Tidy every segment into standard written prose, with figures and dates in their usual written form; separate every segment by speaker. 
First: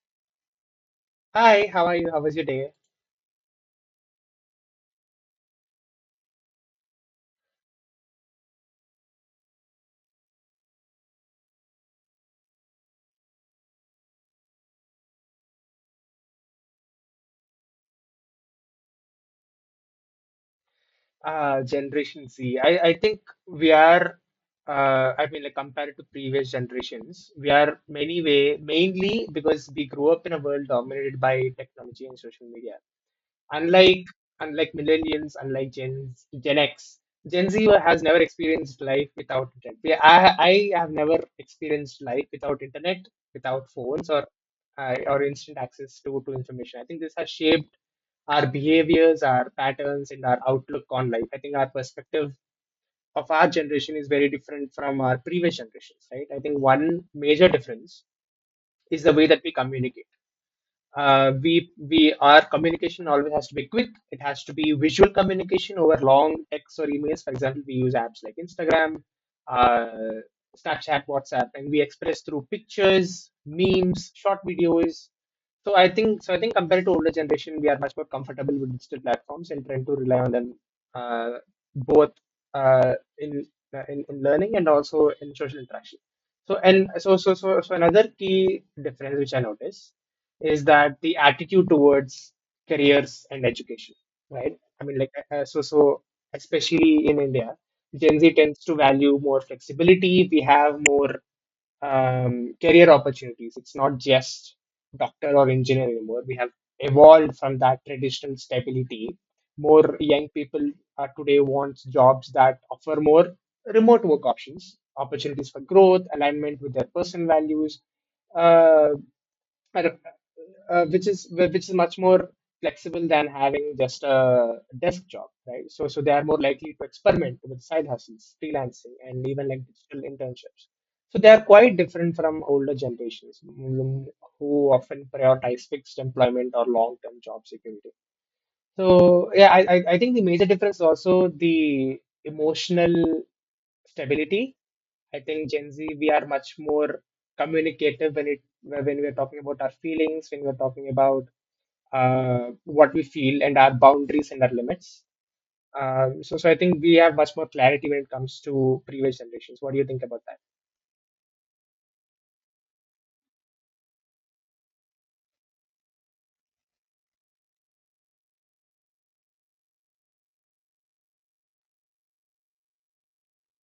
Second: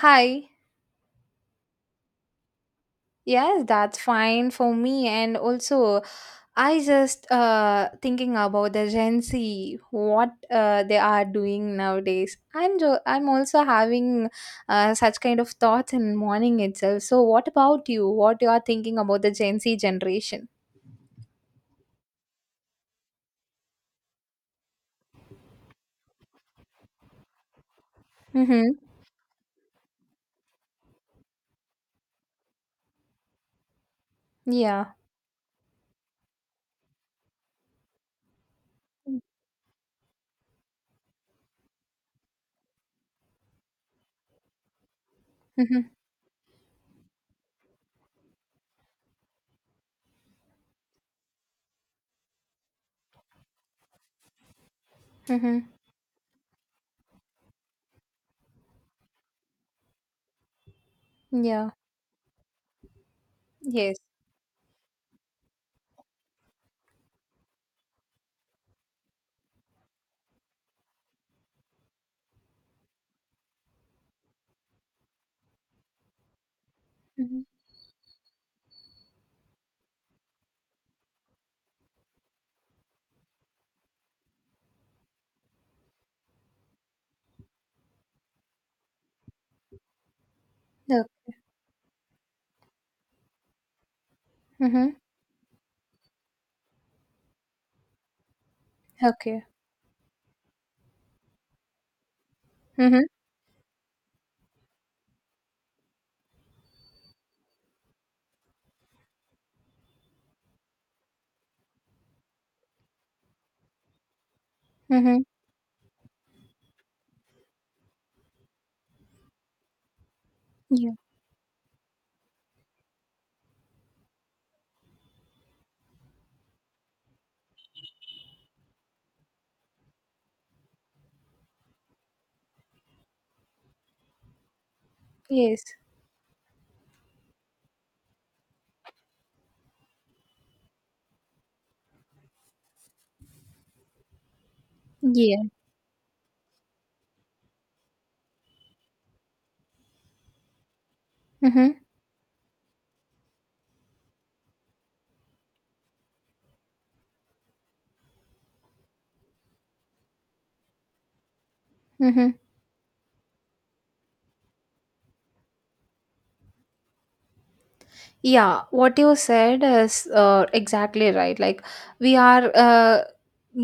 Speaker 1: Hi.
Speaker 2: Hi, how are you? How was your day?
Speaker 1: Yes, that's fine for me. And also, I just thinking about the Gen Z, what they are doing nowadays. I'm also having such kind of thoughts in morning itself. So, what about you? What you are thinking about the Gen Z generation?
Speaker 2: Generation Z. I think we are, compared to previous generations, we are many way,
Speaker 1: Mm-hmm.
Speaker 2: mainly because we grew up in a world dominated by technology and social media. unlike unlike
Speaker 1: Yeah.
Speaker 2: millennials, unlike Gen X, Gen Z has never experienced life without internet. I have never experienced life without internet, without phones or instant
Speaker 1: Mm-hmm.
Speaker 2: access to information. I think this has shaped our behaviors, our patterns, and our outlook on life. I think our perspective of our generation is very different from our previous
Speaker 1: Mm-hmm.
Speaker 2: generations, right? I think one major difference is the way that we communicate.
Speaker 1: Yeah.
Speaker 2: We Our communication always has to be quick.
Speaker 1: Yes.
Speaker 2: It has to be visual communication over long texts or emails. For example, we use apps like Instagram, uh, Snapchat, WhatsApp, and we express through pictures, memes, short videos. I think compared to older
Speaker 1: Mm-hmm.
Speaker 2: generation, we are much more comfortable with digital platforms and trying to rely on them uh, both uh, in, in learning and also in social interaction. So and so so so so another key difference which I notice is that
Speaker 1: Okay.
Speaker 2: the attitude towards careers and education, right?
Speaker 1: Mm-hmm.
Speaker 2: Especially in India, Gen Z tends to value more
Speaker 1: Okay.
Speaker 2: flexibility. We have more career
Speaker 1: Mm-hmm.
Speaker 2: opportunities. It's not just doctor or engineer anymore. We have evolved from that traditional stability. More young people are today want jobs that offer more remote work options,
Speaker 1: Mm-hmm.
Speaker 2: opportunities for growth, alignment with their personal values. Uh, I don't-
Speaker 1: Yeah.
Speaker 2: Which is much more flexible than having just a desk job, right? So they are more likely to experiment with side hustles, freelancing, and even like digital internships. So they are quite different from older generations, who often prioritize
Speaker 1: Yes.
Speaker 2: fixed employment or long-term job security. So yeah, I think the major difference is also the emotional stability. I
Speaker 1: Yeah.
Speaker 2: think Gen Z, we are much more communicative when it when we're talking about our feelings, when we're talking about
Speaker 1: Mm-hmm.
Speaker 2: what we feel and our boundaries and our limits. So I think we have much more clarity when it comes to previous generations. What do you think about that?
Speaker 1: Mm-hmm. Yeah, what you said is exactly right. Like we are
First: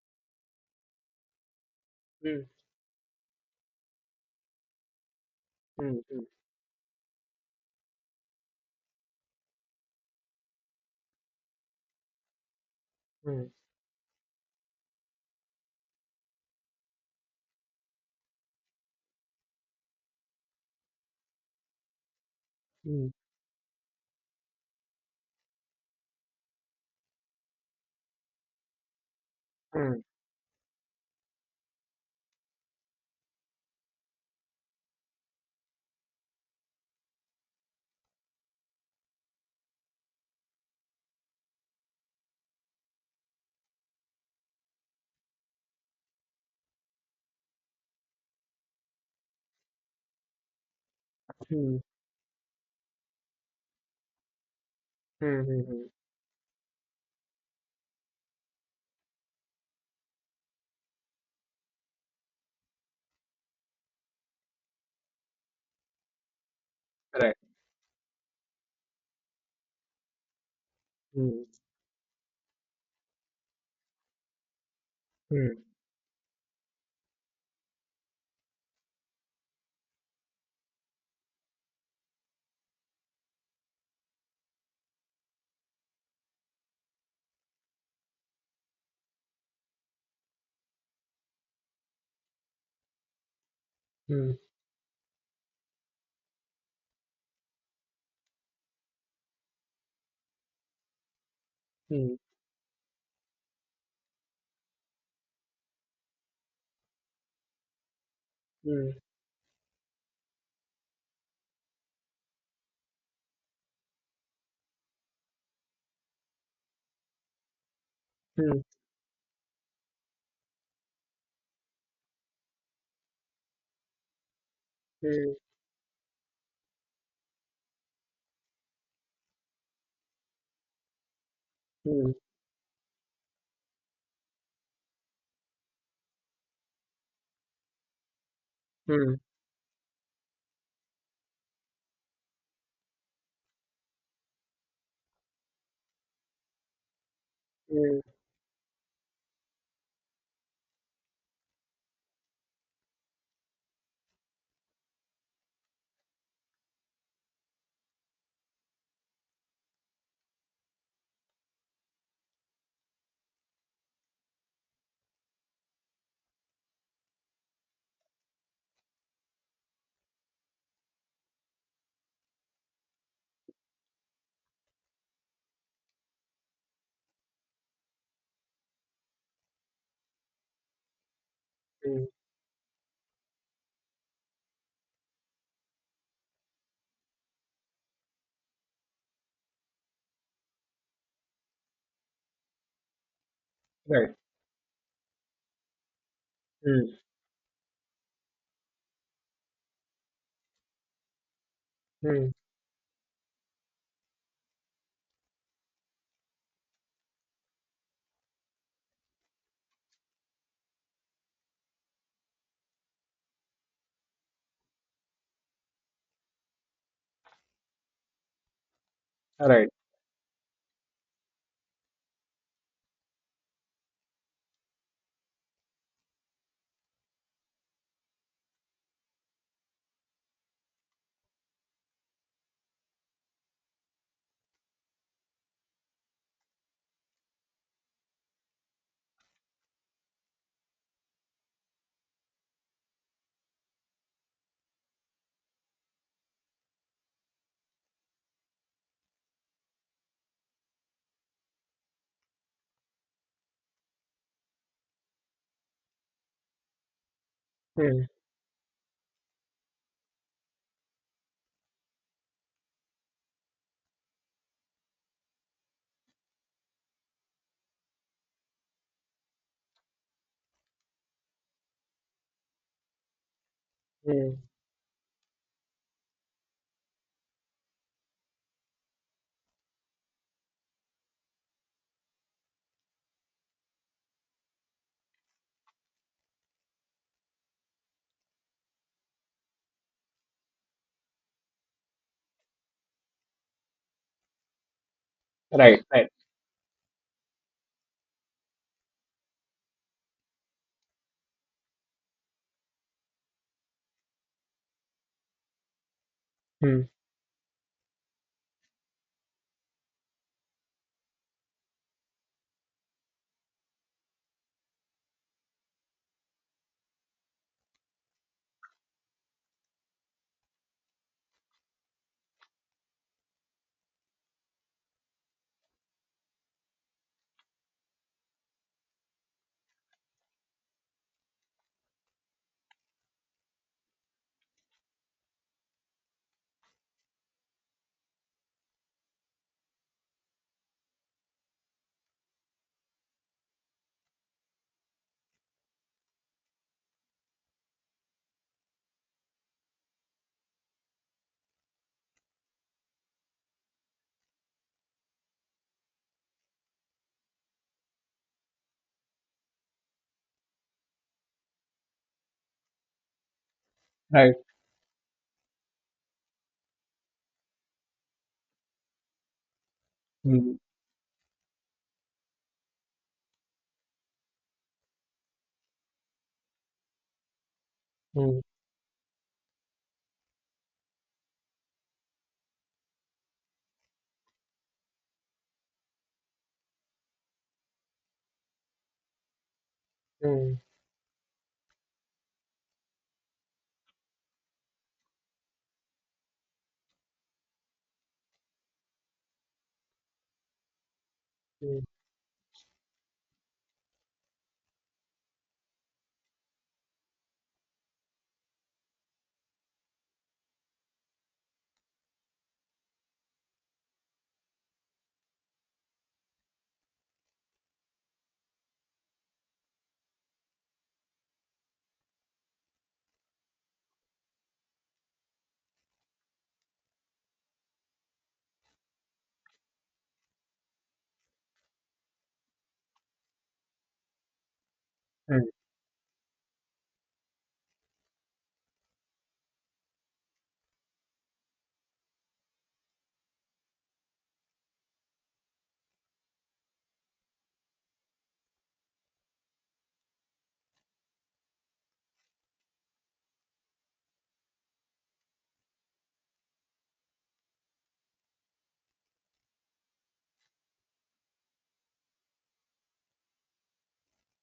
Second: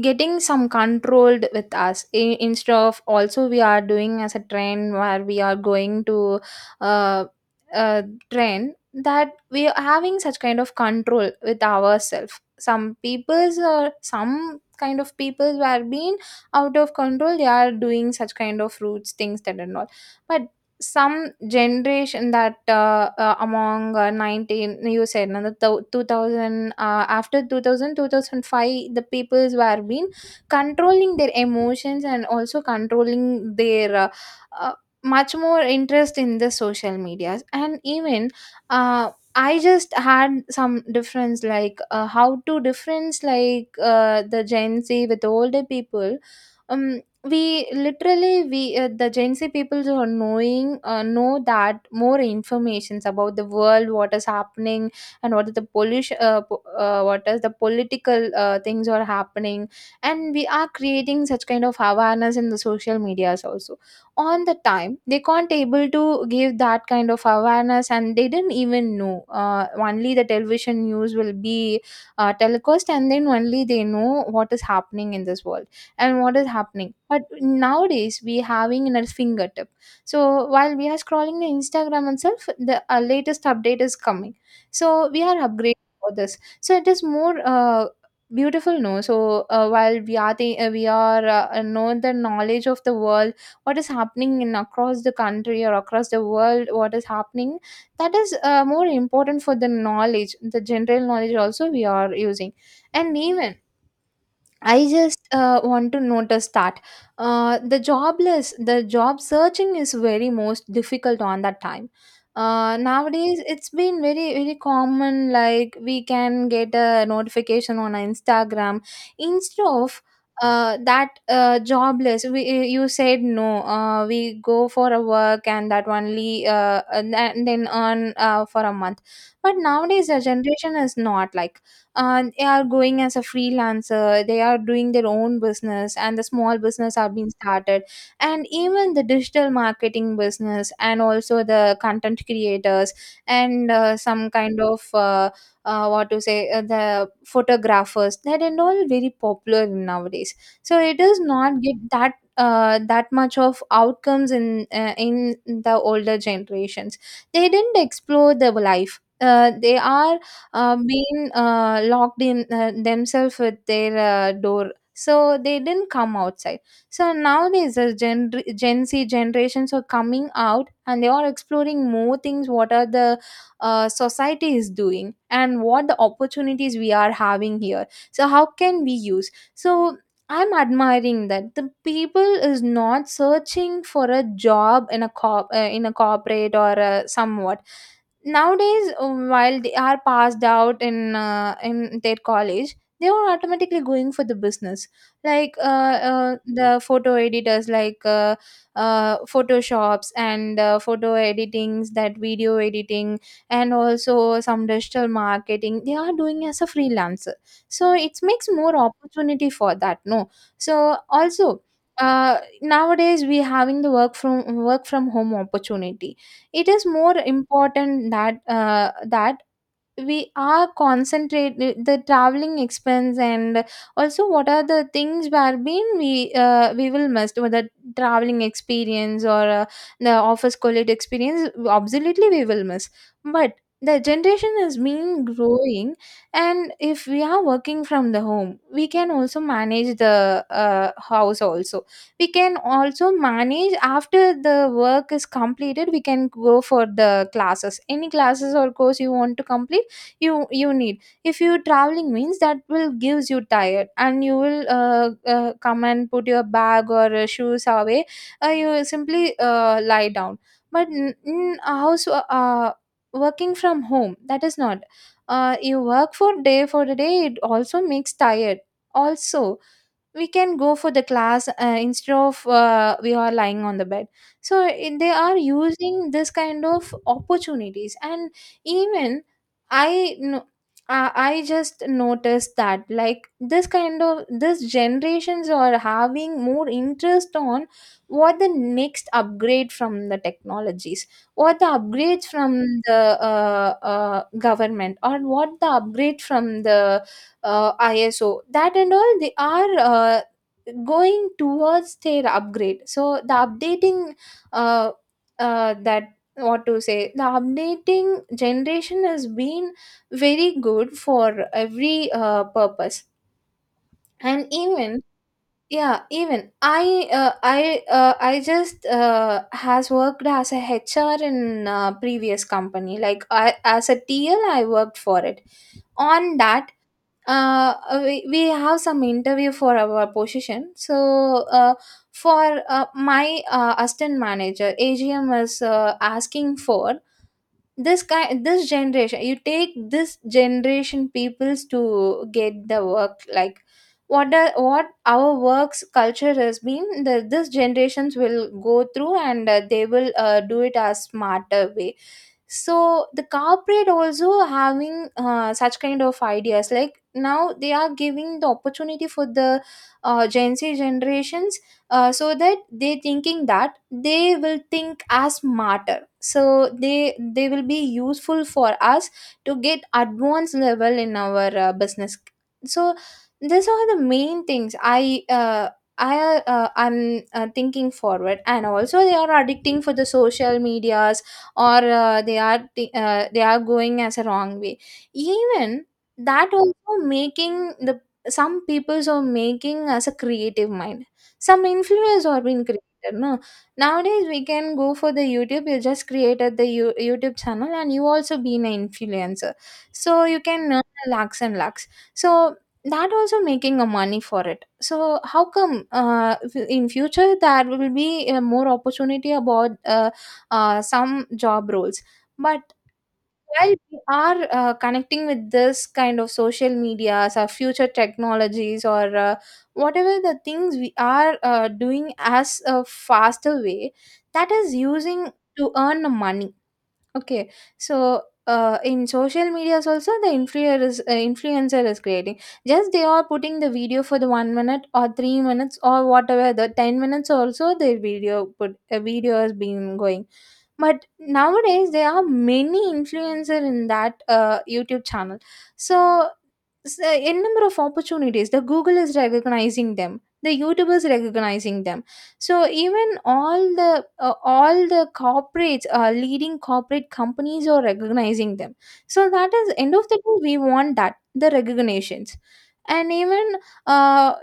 Speaker 1: getting some controlled with us
Speaker 2: Mm,
Speaker 1: instead of also we are doing as a train where we are
Speaker 2: mm,
Speaker 1: going
Speaker 2: mm,
Speaker 1: to uh, uh, train that we are having such kind of control with ourselves. Some
Speaker 2: mm,
Speaker 1: peoples or some kind of peoples who are being out of control. They are doing such kind of roots things that and all, but some generation that among 19, you said no, 2000, after 2002 thousand five, the peoples were
Speaker 2: mm,
Speaker 1: been controlling their emotions and also controlling their uh, much more interest in the social medias. And even I just had some difference like how to difference, like the Gen Z with older people. um we literally, we the Gen Z people who are knowing know
Speaker 2: mm,
Speaker 1: that more informations about the world, what is happening,
Speaker 2: mm,
Speaker 1: and
Speaker 2: mm,
Speaker 1: what is the
Speaker 2: mm, mm.
Speaker 1: pollution, what is the political things are happening, and we are creating such kind of awareness in the social medias also. On the time they can't able to give that kind of
Speaker 2: Correct.
Speaker 1: awareness, and they didn't even know, only the television news will
Speaker 2: Mm,
Speaker 1: be telecast, and then only they know what is happening in this
Speaker 2: mm,
Speaker 1: world and what is happening. But nowadays we having in our fingertip, so while we are scrolling the Instagram itself, the latest update is coming. So we are upgrading for this, so it is more beautiful, no. So while we are the, we are know the knowledge of the world, what is
Speaker 2: mm,
Speaker 1: happening in across the country or across the world, what is happening, that is more important for the knowledge, the general knowledge also we are
Speaker 2: mm,
Speaker 1: using. And even I just want to notice that the jobless, the
Speaker 2: mm,
Speaker 1: job searching is very most difficult on that time. Nowadays, it's been very common. Like we can get a notification on
Speaker 2: mm,
Speaker 1: Instagram instead of that, jobless. We, you said no. We go for a
Speaker 2: mm,
Speaker 1: work and that only, and then earn for a month. But nowadays, the generation is not like
Speaker 2: mm,
Speaker 1: they are going as a freelancer, they are doing their own business, and the small business are being started, and even the
Speaker 2: mm,
Speaker 1: digital marketing business and also the content creators, and some kind of what to say, the
Speaker 2: mm,
Speaker 1: photographers, that are all very popular nowadays. So it does not get that that much of outcomes in the older generations. They didn't explore the life. They are been locked in themselves with their door, so they didn't come outside. So nowadays, the Gen Z generations are coming out, and they are exploring more things, what are the society is doing and what the opportunities we are having here, so how can we use. So I'm admiring that the
Speaker 2: mm.
Speaker 1: people is not searching for a job in a corp in a corporate or somewhat. Nowadays, while they are passed out in their college, they are automatically going
Speaker 2: Right.
Speaker 1: for the business, like the
Speaker 2: Mm,
Speaker 1: photo editors, like photoshops, and photo editings, that
Speaker 2: mm.
Speaker 1: video editing, and also some digital marketing they are doing as a freelancer. So it makes more opportunity for that, no. So also, nowadays we having the work from home opportunity. It is more important that that
Speaker 2: All right.
Speaker 1: we are concentrate the traveling expense, and also what are the things wherein we will miss, whether traveling experience or the office college experience, absolutely we will miss. But the generation has been growing, and if we are working from the home, we can also manage the house also. We can also manage after the work is completed. We can go for the classes, any classes or course you want to complete. You need, if you traveling means that will gives you tired, and you will come and put your bag or shoes away,
Speaker 2: Mm,
Speaker 1: you simply lie down. But in a house, working from home, that is not you work for day for the day, it also makes tired. Also we can go for the class, instead of we are lying on the bed.
Speaker 2: mm.
Speaker 1: So they are using this kind of opportunities. And even I know, I just noticed that, like, this kind of, this generations are having more interest on what the next upgrade from the technologies, what the upgrades from the government, or what the
Speaker 2: Right. Right.
Speaker 1: upgrade from the ISO, that and all. They are going towards their upgrade, so the updating uh, that what to
Speaker 2: Hmm.
Speaker 1: say, the updating generation has been very good for every purpose. And even, yeah, even I just has worked as a HR in previous company, like I, as a TL I worked for it. On that we have some interview for our position. So for my assistant manager, AGM is asking for this kind, this generation. You take this generation peoples to get the work, like. What, the, what our works culture has been, the, this generations will go through, and they will do it as smarter way. So the corporate also having such kind of ideas, like now they are giving the opportunity for the Gen Z generations, so that they thinking that they will think as smarter, so they will be useful for us to get advanced
Speaker 2: Mm,
Speaker 1: level in our business. So these are the main things I I I'm thinking
Speaker 2: mm,
Speaker 1: forward. And also they are addicting for the social medias, or they are t- they are going as a wrong way. Even that also making the, some peoples are making as a
Speaker 2: mm,
Speaker 1: creative mind, some influence are being created, no. Nowadays we can go for the YouTube, you just created the YouTube channel, and you also been an influencer, so you can earn lakhs and
Speaker 2: mm,
Speaker 1: lakhs. So that also making a money for it. So how come, in future there will be more opportunity about some job roles. But while we are connecting with this kind of social medias or future technologies, or whatever the things we are doing as a faster way, that is using to earn money. Okay, so in social medias also the influencer is, influencer is creating. Just they are putting the video for the 1 minute or
Speaker 2: mm,
Speaker 1: 3 minutes, or whatever, the 10 minutes also, their video put a video has been going. But nowadays there are many influencer in that YouTube channel. So n number of opportunities, the Google is recognizing them, the YouTubers recognizing them. So even all the corporates, leading corporate companies are recognizing them. So that is end of the day, we want that the recognitions. And even uh,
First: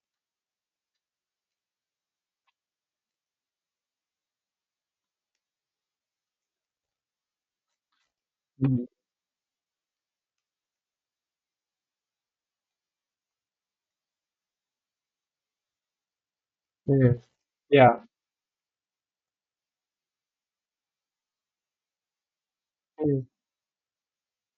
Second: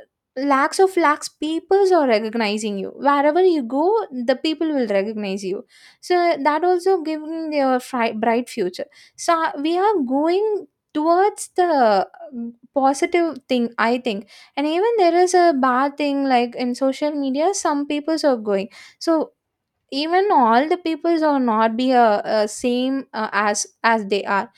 Speaker 1: lakhs of lakhs peoples are recognizing you, wherever you go, the people will recognize you. So that also giving your bright
Speaker 2: mm,
Speaker 1: future. So we are going towards the positive thing, I think. And even there is a bad thing, like in social
Speaker 2: mm.
Speaker 1: media, some
Speaker 2: Yeah.
Speaker 1: peoples are going. So even all the peoples are not be a same
Speaker 2: Mm,
Speaker 1: as they are.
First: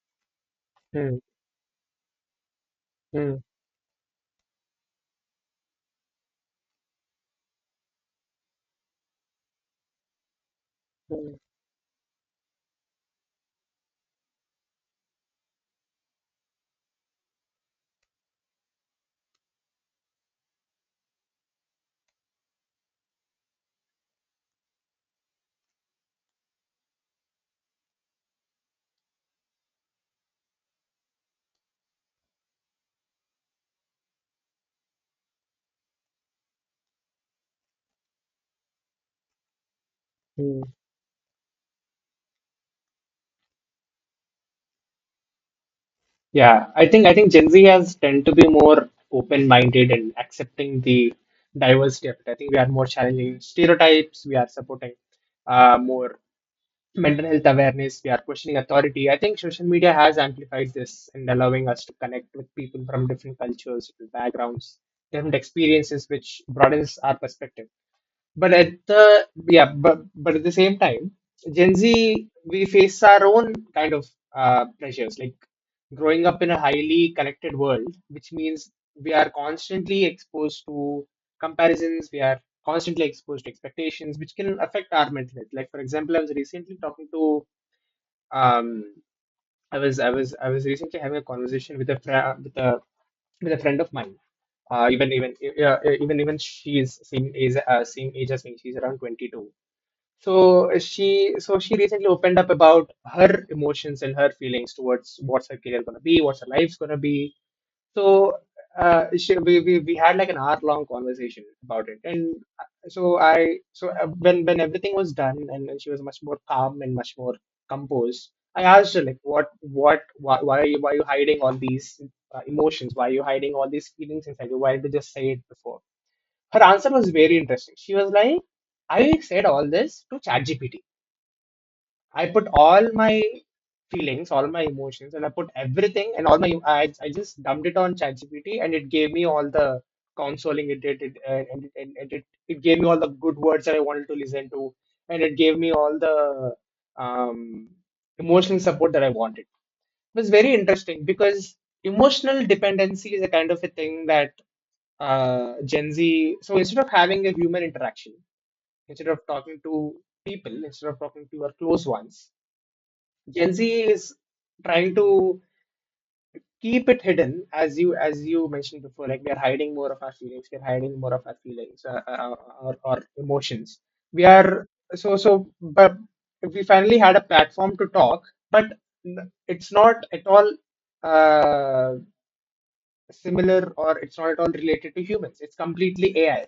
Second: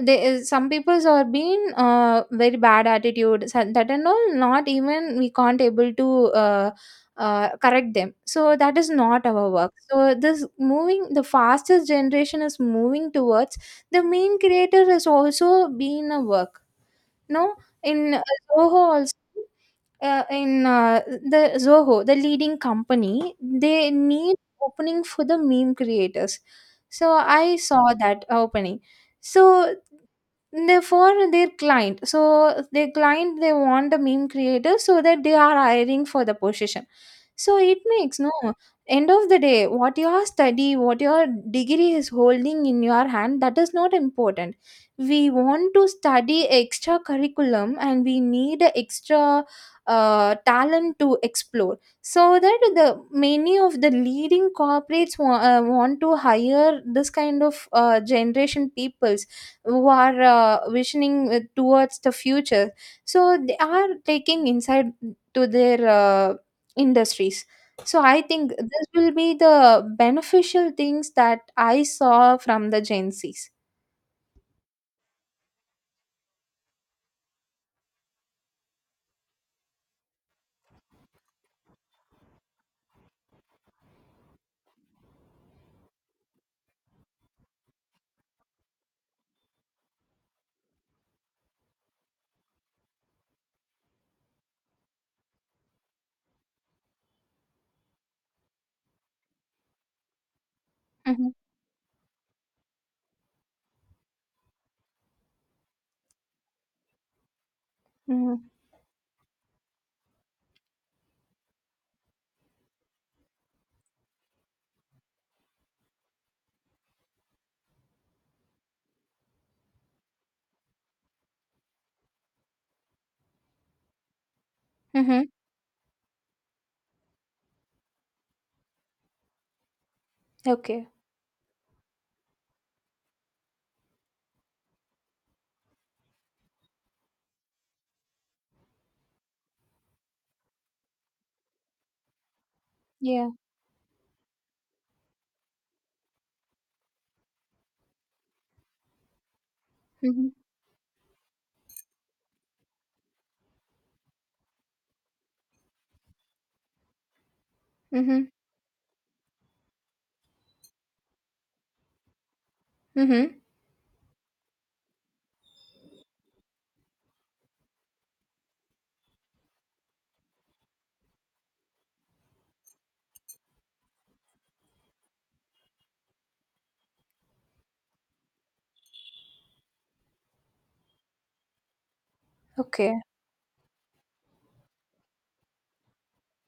Speaker 1: Some peoples
Speaker 2: mm,
Speaker 1: are being very bad
Speaker 2: mm,
Speaker 1: attitude, so that and all, not even, we can't able to uh, correct them, so that is not our work. So this moving, the
Speaker 2: mm,
Speaker 1: fastest generation is moving towards the main creator is also being a work, no. In Zoho also, in the Zoho, the leading company, they need opening for the meme creators. So I saw that opening. So they for their client. So their client, they want the meme creators, so that they are hiring for the position. So it makes, no, end of the day, what your
Speaker 2: mm.
Speaker 1: study, what your degree is holding in your hand, that is not important. We want to study
Speaker 2: Yeah. I
Speaker 1: extra
Speaker 2: think I think Gen Z
Speaker 1: curriculum,
Speaker 2: has
Speaker 1: and we
Speaker 2: tend to be
Speaker 1: need a
Speaker 2: more
Speaker 1: extra
Speaker 2: open-minded and accepting
Speaker 1: talent
Speaker 2: the
Speaker 1: to explore,
Speaker 2: diversity of it. I
Speaker 1: so
Speaker 2: think we
Speaker 1: that
Speaker 2: are more
Speaker 1: the
Speaker 2: challenging
Speaker 1: many of the
Speaker 2: stereotypes. We are
Speaker 1: leading
Speaker 2: supporting
Speaker 1: corporates want to
Speaker 2: more
Speaker 1: hire this
Speaker 2: mental
Speaker 1: kind
Speaker 2: health
Speaker 1: of
Speaker 2: awareness. We are questioning
Speaker 1: generation
Speaker 2: authority. I
Speaker 1: peoples
Speaker 2: think social
Speaker 1: who
Speaker 2: media has
Speaker 1: are
Speaker 2: amplified this and
Speaker 1: visioning
Speaker 2: allowing us to
Speaker 1: towards the
Speaker 2: connect with
Speaker 1: future,
Speaker 2: people from different
Speaker 1: so they
Speaker 2: cultures,
Speaker 1: are
Speaker 2: different
Speaker 1: taking
Speaker 2: backgrounds,
Speaker 1: inside
Speaker 2: different
Speaker 1: to their
Speaker 2: experiences, which broadens our
Speaker 1: industries.
Speaker 2: perspective.
Speaker 1: So I think
Speaker 2: But at
Speaker 1: this will
Speaker 2: the
Speaker 1: be
Speaker 2: yeah,
Speaker 1: the
Speaker 2: but but at the
Speaker 1: beneficial
Speaker 2: same time,
Speaker 1: things that
Speaker 2: Gen
Speaker 1: I
Speaker 2: Z
Speaker 1: saw
Speaker 2: we
Speaker 1: from the
Speaker 2: face
Speaker 1: Gen
Speaker 2: our
Speaker 1: Z's.
Speaker 2: own kind of pressures, like growing up in a highly connected world, which means we are constantly exposed to comparisons. We are constantly exposed to expectations, which can affect our mental health. Like for example, I was recently talking to um, I was I was I was recently having a conversation with a fr- with a friend of mine. Even even yeah, even even she is same age as me. She's around 22, so
Speaker 1: Mm-hmm.
Speaker 2: she recently opened up about her emotions and her feelings towards what's her career gonna be, what's her life's gonna be. So
Speaker 1: Mm-hmm.
Speaker 2: she, we had like an hour long conversation about it, and so I so when everything was done, and she was much more calm and much more composed. I asked her like what why are you hiding all these emotions? Why are you hiding all these feelings inside you? Why did you just
Speaker 1: Mm-hmm.
Speaker 2: say it before? Her answer was very interesting. She was like, I said all this to ChatGPT.
Speaker 1: Okay.
Speaker 2: I put all my feelings, all my emotions, and I put everything and all my, I just dumped it on ChatGPT and it gave me all the consoling it did, it, and, it, and it gave me all the
Speaker 1: Yeah.
Speaker 2: good words that I wanted to listen to, and it gave me all the um, emotional support that I wanted. Was
Speaker 1: Mm-hmm.
Speaker 2: very interesting because emotional dependency is a kind of a thing that Gen Z. So instead of having a human interaction,
Speaker 1: Mm-hmm.
Speaker 2: instead of talking to people, instead of talking to your close ones,
Speaker 1: Mm-hmm.
Speaker 2: Gen Z is trying to keep it hidden. As you mentioned before, like we are hiding more of our feelings, we're hiding more of our feelings, or emotions we are. So but we finally had a platform to talk, but it's not at all uh,
Speaker 1: Okay.
Speaker 2: similar, or it's not at all related to humans, it's completely AI.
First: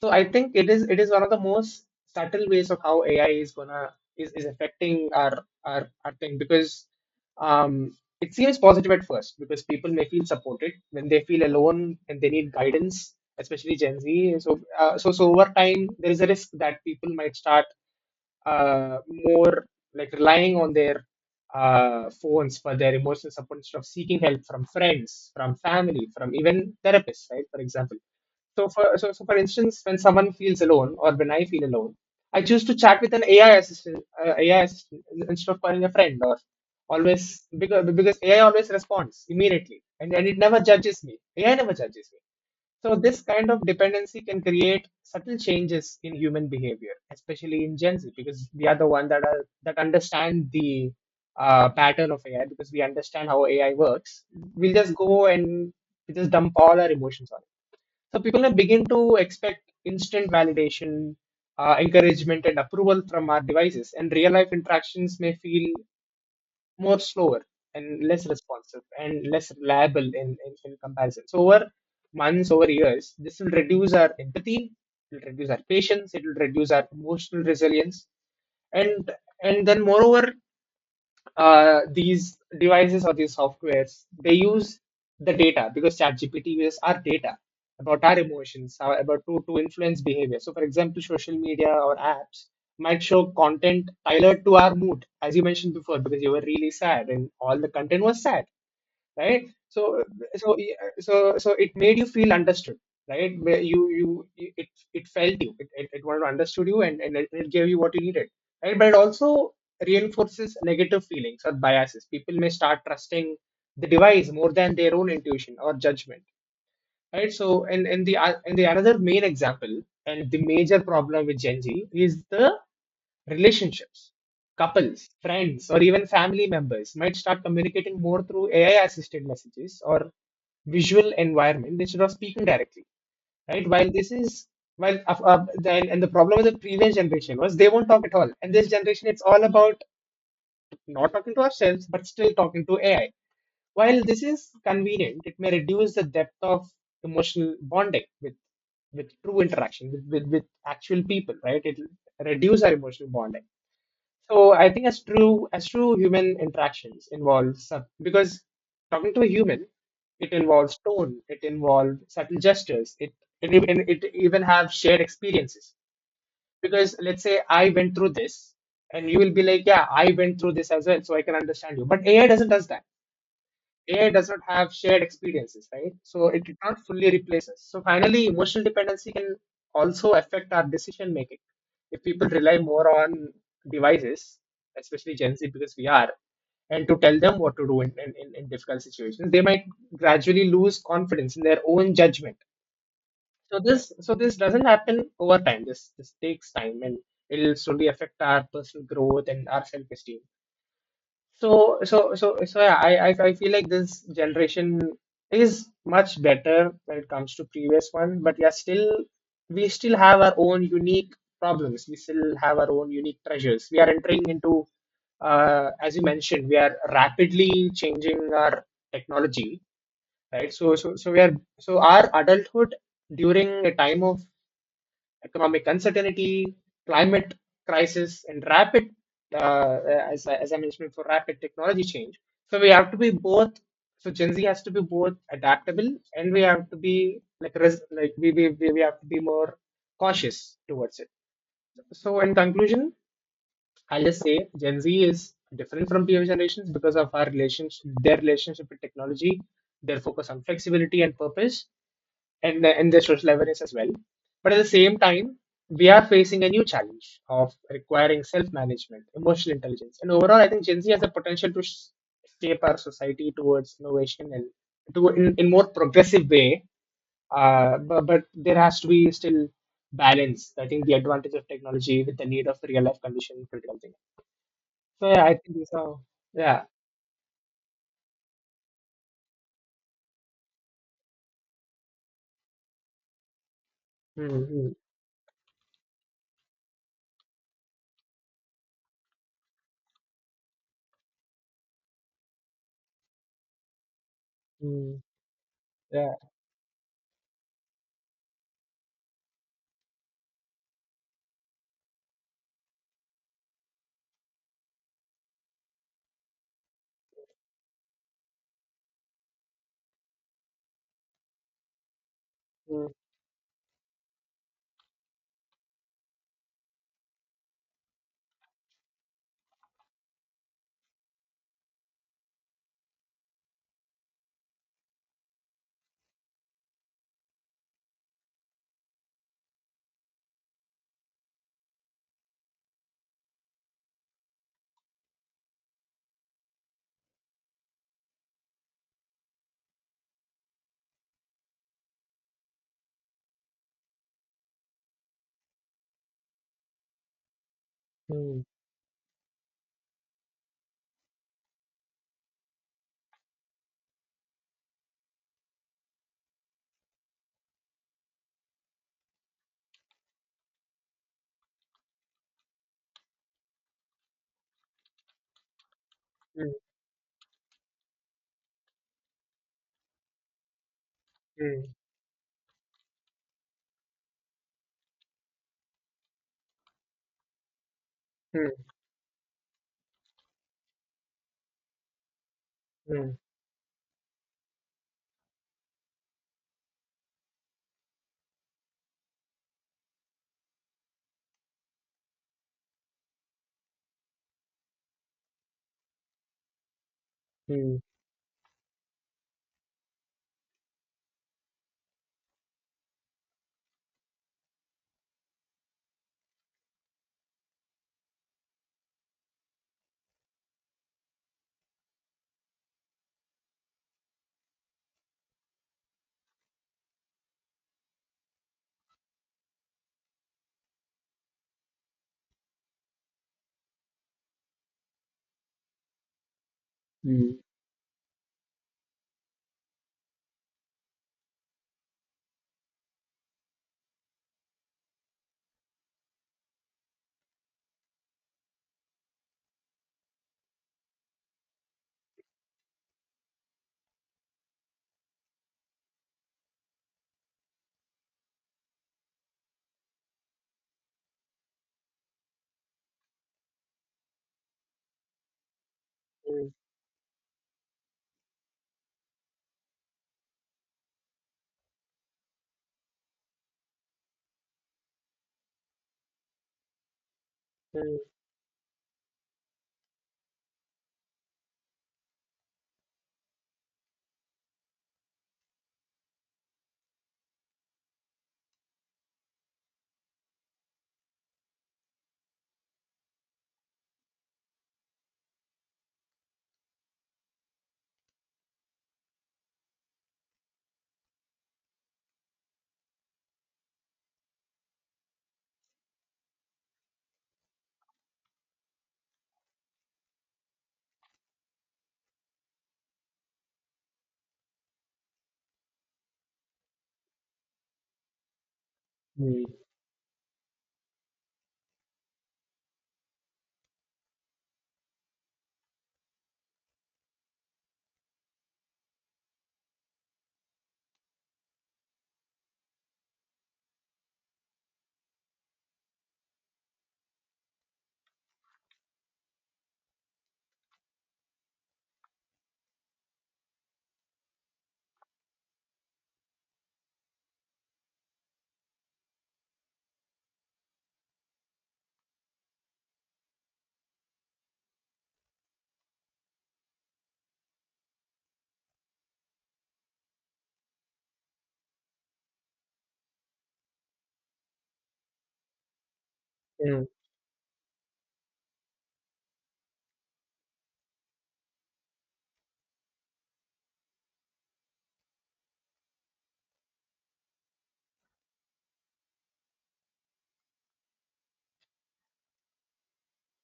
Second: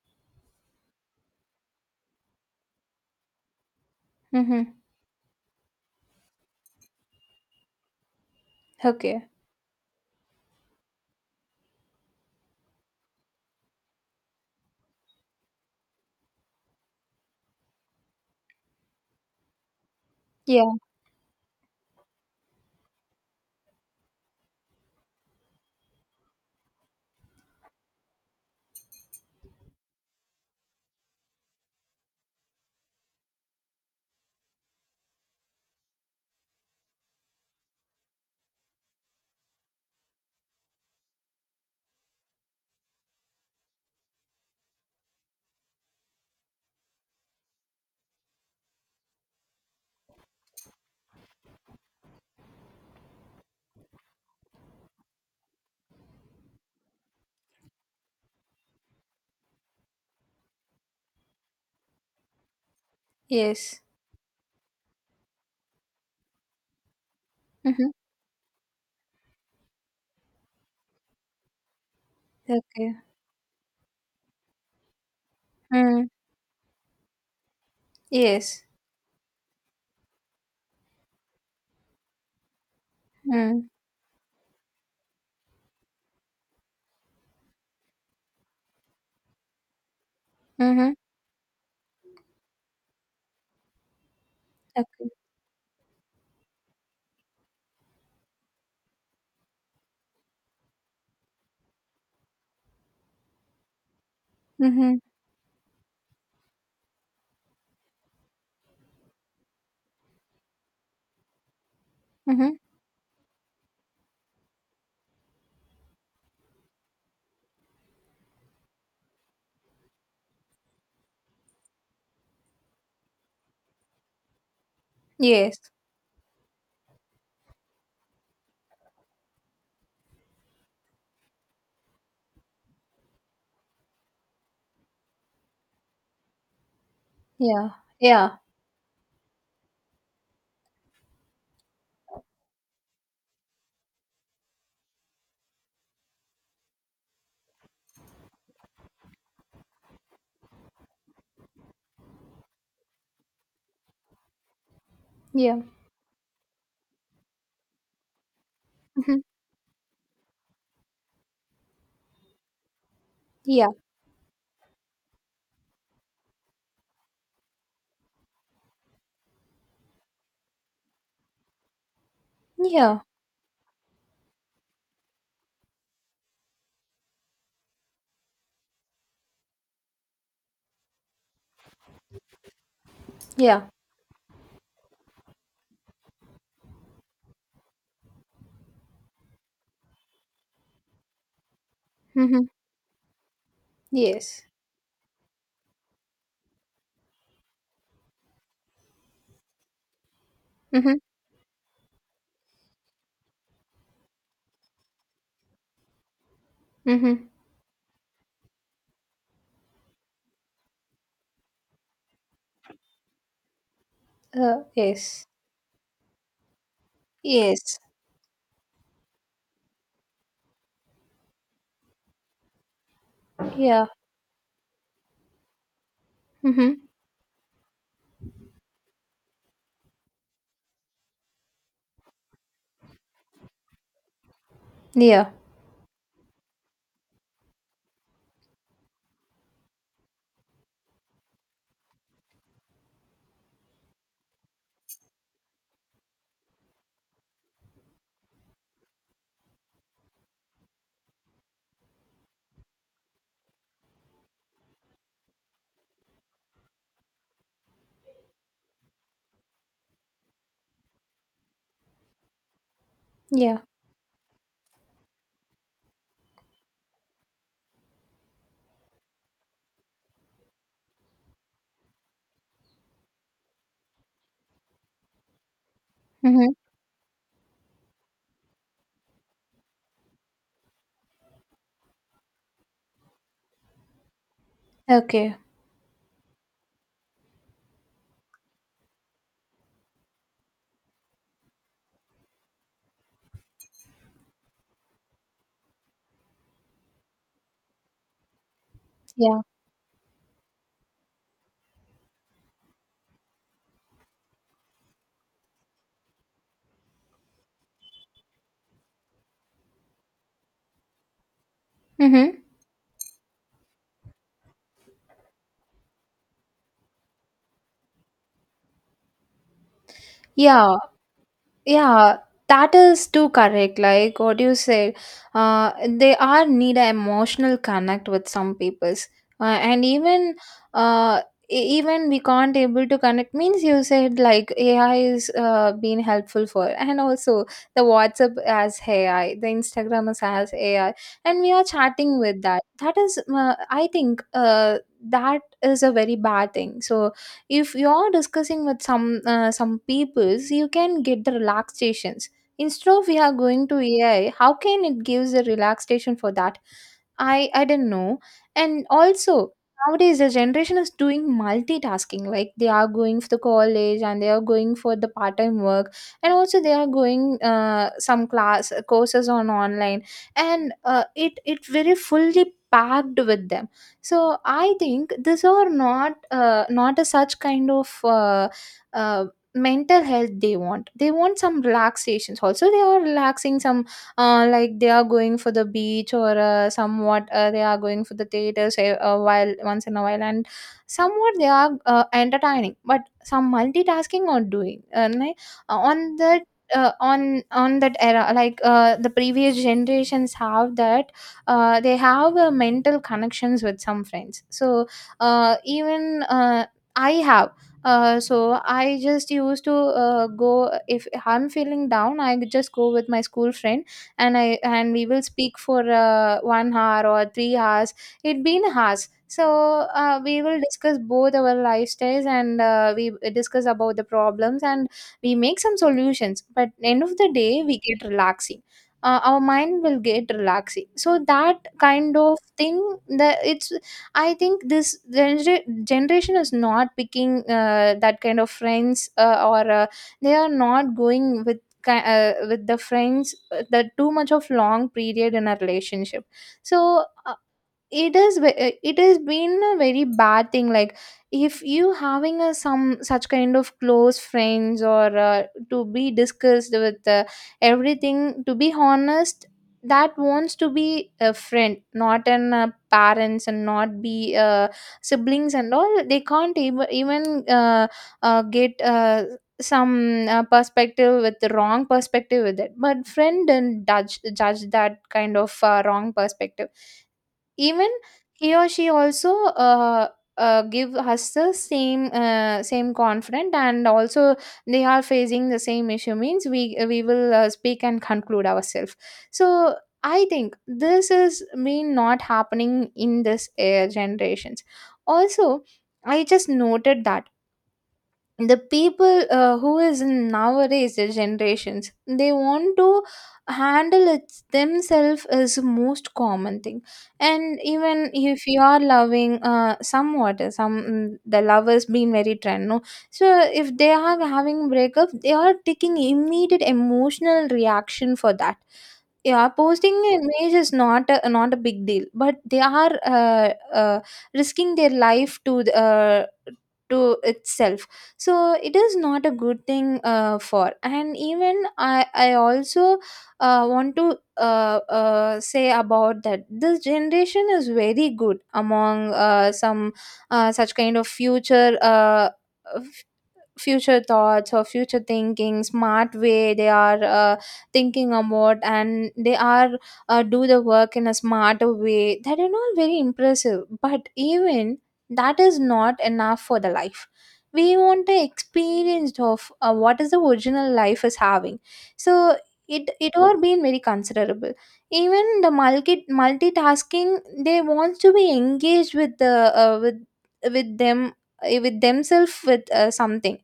Speaker 2: So I think it is, it is one of the most subtle ways of how AI is gonna is
Speaker 1: Mm-hmm.
Speaker 2: affecting our, our thing. Because um it seems positive at
Speaker 1: Okay.
Speaker 2: first because people may feel supported when they feel alone and they need guidance, especially Gen Z. So over time there is a risk that people might start uh, more like relying
Speaker 1: Yeah.
Speaker 2: on their phones for their emotional support instead of seeking help from friends, from family, from even therapists, right? For example. So for instance, when someone feels alone or when I feel alone, I choose to chat with an AI assistant, instead of calling a friend or always, because AI always responds immediately, and it never judges me. AI never judges me. So this kind of dependency can create subtle changes in human behavior, especially in Gen Z, because we are the one that are that understand the pattern of AI, because we understand how AI works. We'll just go and we just dump all our emotions on it. So people now begin to expect instant validation, encouragement, and approval from our
Speaker 1: Yes.
Speaker 2: devices, and real life interactions may feel more slower and
Speaker 1: Mm-hmm.
Speaker 2: less responsive and less reliable in, in comparison. So over months, over
Speaker 1: Okay.
Speaker 2: years, this will reduce our empathy, it will reduce our
Speaker 1: Mm.
Speaker 2: patience, it will reduce our emotional resilience.
Speaker 1: Yes.
Speaker 2: And and then moreover, these devices or these
Speaker 1: Mm.
Speaker 2: softwares they use the data, because ChatGPT uses our data about our emotions, to influence behavior. So, for
Speaker 1: Mm-hmm.
Speaker 2: example, social media or apps might show content tailored to our mood,
Speaker 1: Okay.
Speaker 2: as you mentioned before, because you were really sad and all the content was sad, right? So so so so it made you feel understood, right? you It
Speaker 1: Mm-hmm.
Speaker 2: it felt you it, it, it wanted to understood you, and it gave you what you needed, right? But it also reinforces negative feelings or biases. People may
Speaker 1: Mm-hmm.
Speaker 2: start trusting the device more than their own intuition or judgment. Right. So, and the another main example and the major problem with Gen Z is the relationships. Couples, friends,
Speaker 1: Yes.
Speaker 2: or even family members might start communicating more through AI-assisted messages or visual environment instead of speaking directly. Right. While this is while and the problem with the previous generation was they
Speaker 1: Yeah.
Speaker 2: won't talk at all,
Speaker 1: Yeah.
Speaker 2: and this generation it's all about not talking to ourselves, but still talking to AI. While this is convenient, it may reduce the depth of emotional bonding with true interaction with actual people, right? It will reduce our emotional bonding. So I think as true
Speaker 1: Yeah.
Speaker 2: as true human interactions involves because talking
Speaker 1: Mm-hmm.
Speaker 2: to a human, it involves tone, it involves subtle gestures, it it,
Speaker 1: Yeah,
Speaker 2: it, it even have shared experiences. Because let's say I went through this, and you will be like, yeah, I went through this as well, so I can understand you. But AI doesn't does that.
Speaker 1: yeah,
Speaker 2: AI does not have shared experiences, right? So it cannot fully replace us. So finally, emotional dependency can also affect our decision making. If people rely more on
Speaker 1: yeah.
Speaker 2: devices, especially Gen Z, because we are, and to tell them what to do in, in in difficult situations, they might gradually lose confidence in their own judgment.
Speaker 1: Mm-hmm.
Speaker 2: So this
Speaker 1: Yes.
Speaker 2: doesn't happen over time. This takes time and it'll slowly affect our personal growth and our self esteem.
Speaker 1: Mm-hmm.
Speaker 2: So yeah, I feel like this generation is much better when it
Speaker 1: Mm-hmm.
Speaker 2: comes to previous one, but yeah, still we still have our own unique problems. We still have our own unique treasures. We are entering into,
Speaker 1: Yes.
Speaker 2: as you mentioned, we are rapidly
Speaker 1: Yes.
Speaker 2: changing our technology, right? So we are, so our adulthood during a
Speaker 1: Yeah.
Speaker 2: time of economic uncertainty,
Speaker 1: Mm-hmm.
Speaker 2: climate crisis, and rapid, as I mentioned before, rapid technology change. So we have to be both. So Gen Z has to be both
Speaker 1: Yeah.
Speaker 2: adaptable, and we have to be like like we have to be more cautious towards it. So in conclusion, I'll just say Gen Z is different from previous generations because of our relationship, their relationship with technology, their focus on flexibility and purpose, and the social awareness as well. But at the same time, we are facing a new challenge of requiring self-management, emotional intelligence, and overall, I think Gen Z has the potential to shape our society
Speaker 1: Yeah.
Speaker 2: towards innovation and to in more progressive way. But there has to be still balance. I think the advantage of technology with the need of real life condition and critical thing. So yeah, I think these are
Speaker 1: Mm-hmm.
Speaker 2: yeah. mm, mm,
Speaker 1: Okay.
Speaker 2: mm, yeah.
Speaker 1: Yeah. Mm-hmm.
Speaker 2: mm,
Speaker 1: Yeah. Yeah, that is too correct. Like what you said, they are need an emotional connect with some peoples, and even uh, even we can't able to connect means you said like AI is being helpful for, and also the WhatsApp has AI, the Instagram has AI, and we are chatting with that. That is, I think, that is a very bad thing. So if you're
Speaker 2: mm,
Speaker 1: discussing with some peoples, you can get the relaxations instead of we are going to AI. How can it gives a relaxation for that? I do not know. And also nowadays the generation is doing multitasking. Like they are going for the college, and they are going for the part time work, and
Speaker 2: mm,
Speaker 1: also they are going some class courses on online, and uh, it very fully packed with them. So I think these are not not a such kind of.
Speaker 2: mm,
Speaker 1: Uh, mental health they want, they want some relaxations. Also they are
Speaker 2: mm,
Speaker 1: relaxing some, like they are going for the beach, or somewhat they are going for the theaters while once in a while, and somewhat they are entertaining, but some multitasking are doing. And on that
Speaker 2: mm,
Speaker 1: on that era, like the previous generations have that, they have mental connections with some friends. So even I have, so I just used to go. If I'm feeling down, I just go with my school friend, and I and we will speak for 1 hour or 3 hours. It been hours. So we will discuss both our lifestyles, and we discuss about the problems, and we make some solutions, but end of the
Speaker 2: mm,
Speaker 1: day we get relaxing. Our mind will get relaxing. So that kind of thing, that it's, I think this generation is not picking that kind of friends, or they are not going with with the friends, that too much of long period in a relationship. So it is it has been a very bad thing. Like, if you having a some such kind of close friends, or to be
Speaker 2: mm.
Speaker 1: discussed with, everything to be honest, that wants to be a friend, not an parents, and not be siblings and all. They can't even even uh,
Speaker 2: Mm,
Speaker 1: uh, get, some perspective with the wrong perspective with it, but friend didn't judge that kind of wrong perspective. Even he or she also give us the same, same confident. And also they are facing the same issue means we will speak and conclude ourselves. So I think this is been not happening in this air generations. Also, I just noted that the people who is in nowadays the generations, they want to handle it themselves is the most common thing. And even if you are loving
Speaker 2: mm,
Speaker 1: somewhat some the lovers being very trend no. So if they are having breakup, they are taking immediate emotional reaction for that. Yeah, posting an image is not a, not a big deal, but they are risking their life to the, to itself. So it is not a good thing for. And even I also want to say about that this generation is very good among some such kind of future, future thoughts or future thinking smart way. They are thinking about, and they are do the work in a smarter way. That is are not very impressive, but even that is not enough for the
Speaker 2: mm,
Speaker 1: life. We want the experience of what is the original life is having. So it are being very considerable. Even the multitasking, they want to be engaged with the uh, with them, with themselves, with something.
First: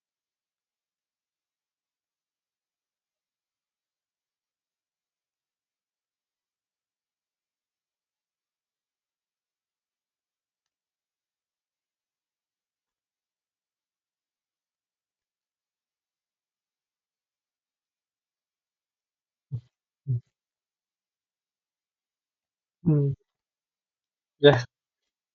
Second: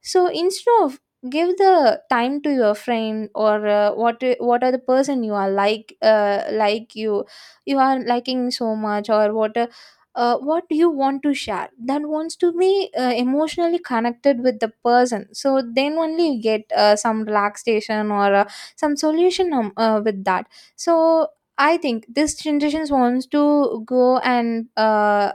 Speaker 1: So instead of give the time to your friend, or what are the person you are like, uh, you you are liking so much, or what do you want to share, that wants to be emotionally connected with the person. So then only you get some relaxation, or some solution
Speaker 2: mm,
Speaker 1: with that. So I think this generation
Speaker 2: mm.
Speaker 1: wants to go
Speaker 2: Yeah,
Speaker 1: and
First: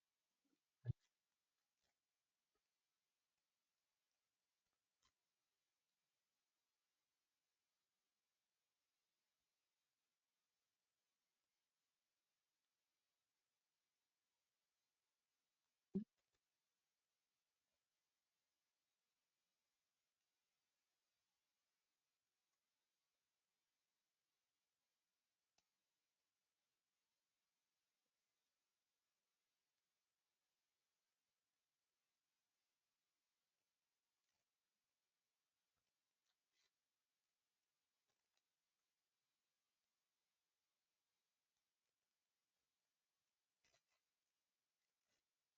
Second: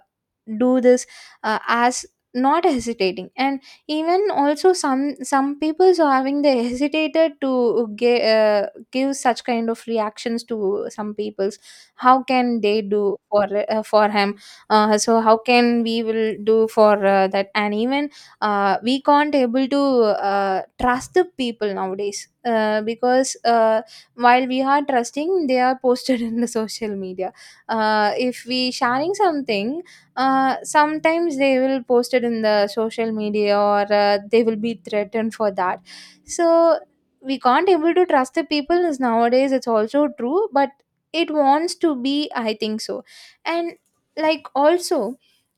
Speaker 1: do this, as not hesitating. And even also some people are having, they hesitated to give, give such kind of reactions to some peoples. How can they do for him? So how can we will do for that? And even we can't able to trust the people nowadays, because while we are trusting, they are posted in the social media. If we sharing something sometimes, they will post it in the social media, or they will be threatened for that. So we can't able to trust the people is nowadays, it's also true, but it wants to be, I think so. And like also,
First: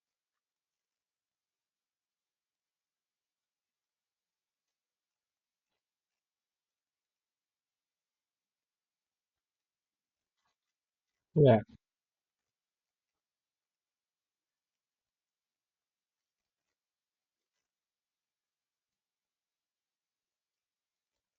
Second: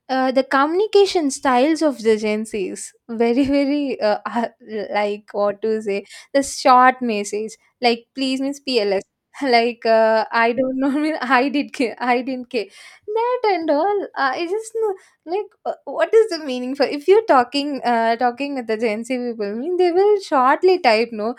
Speaker 1: the communication styles of the Gen Zs very very are, like what to say, the short message like please means PLS like I don't know mean I
Speaker 2: yeah.
Speaker 1: I didn't care that and all. I just know, like what is the meaning for? If you're talking talking with the Gen Z people, I mean, they will shortly type no.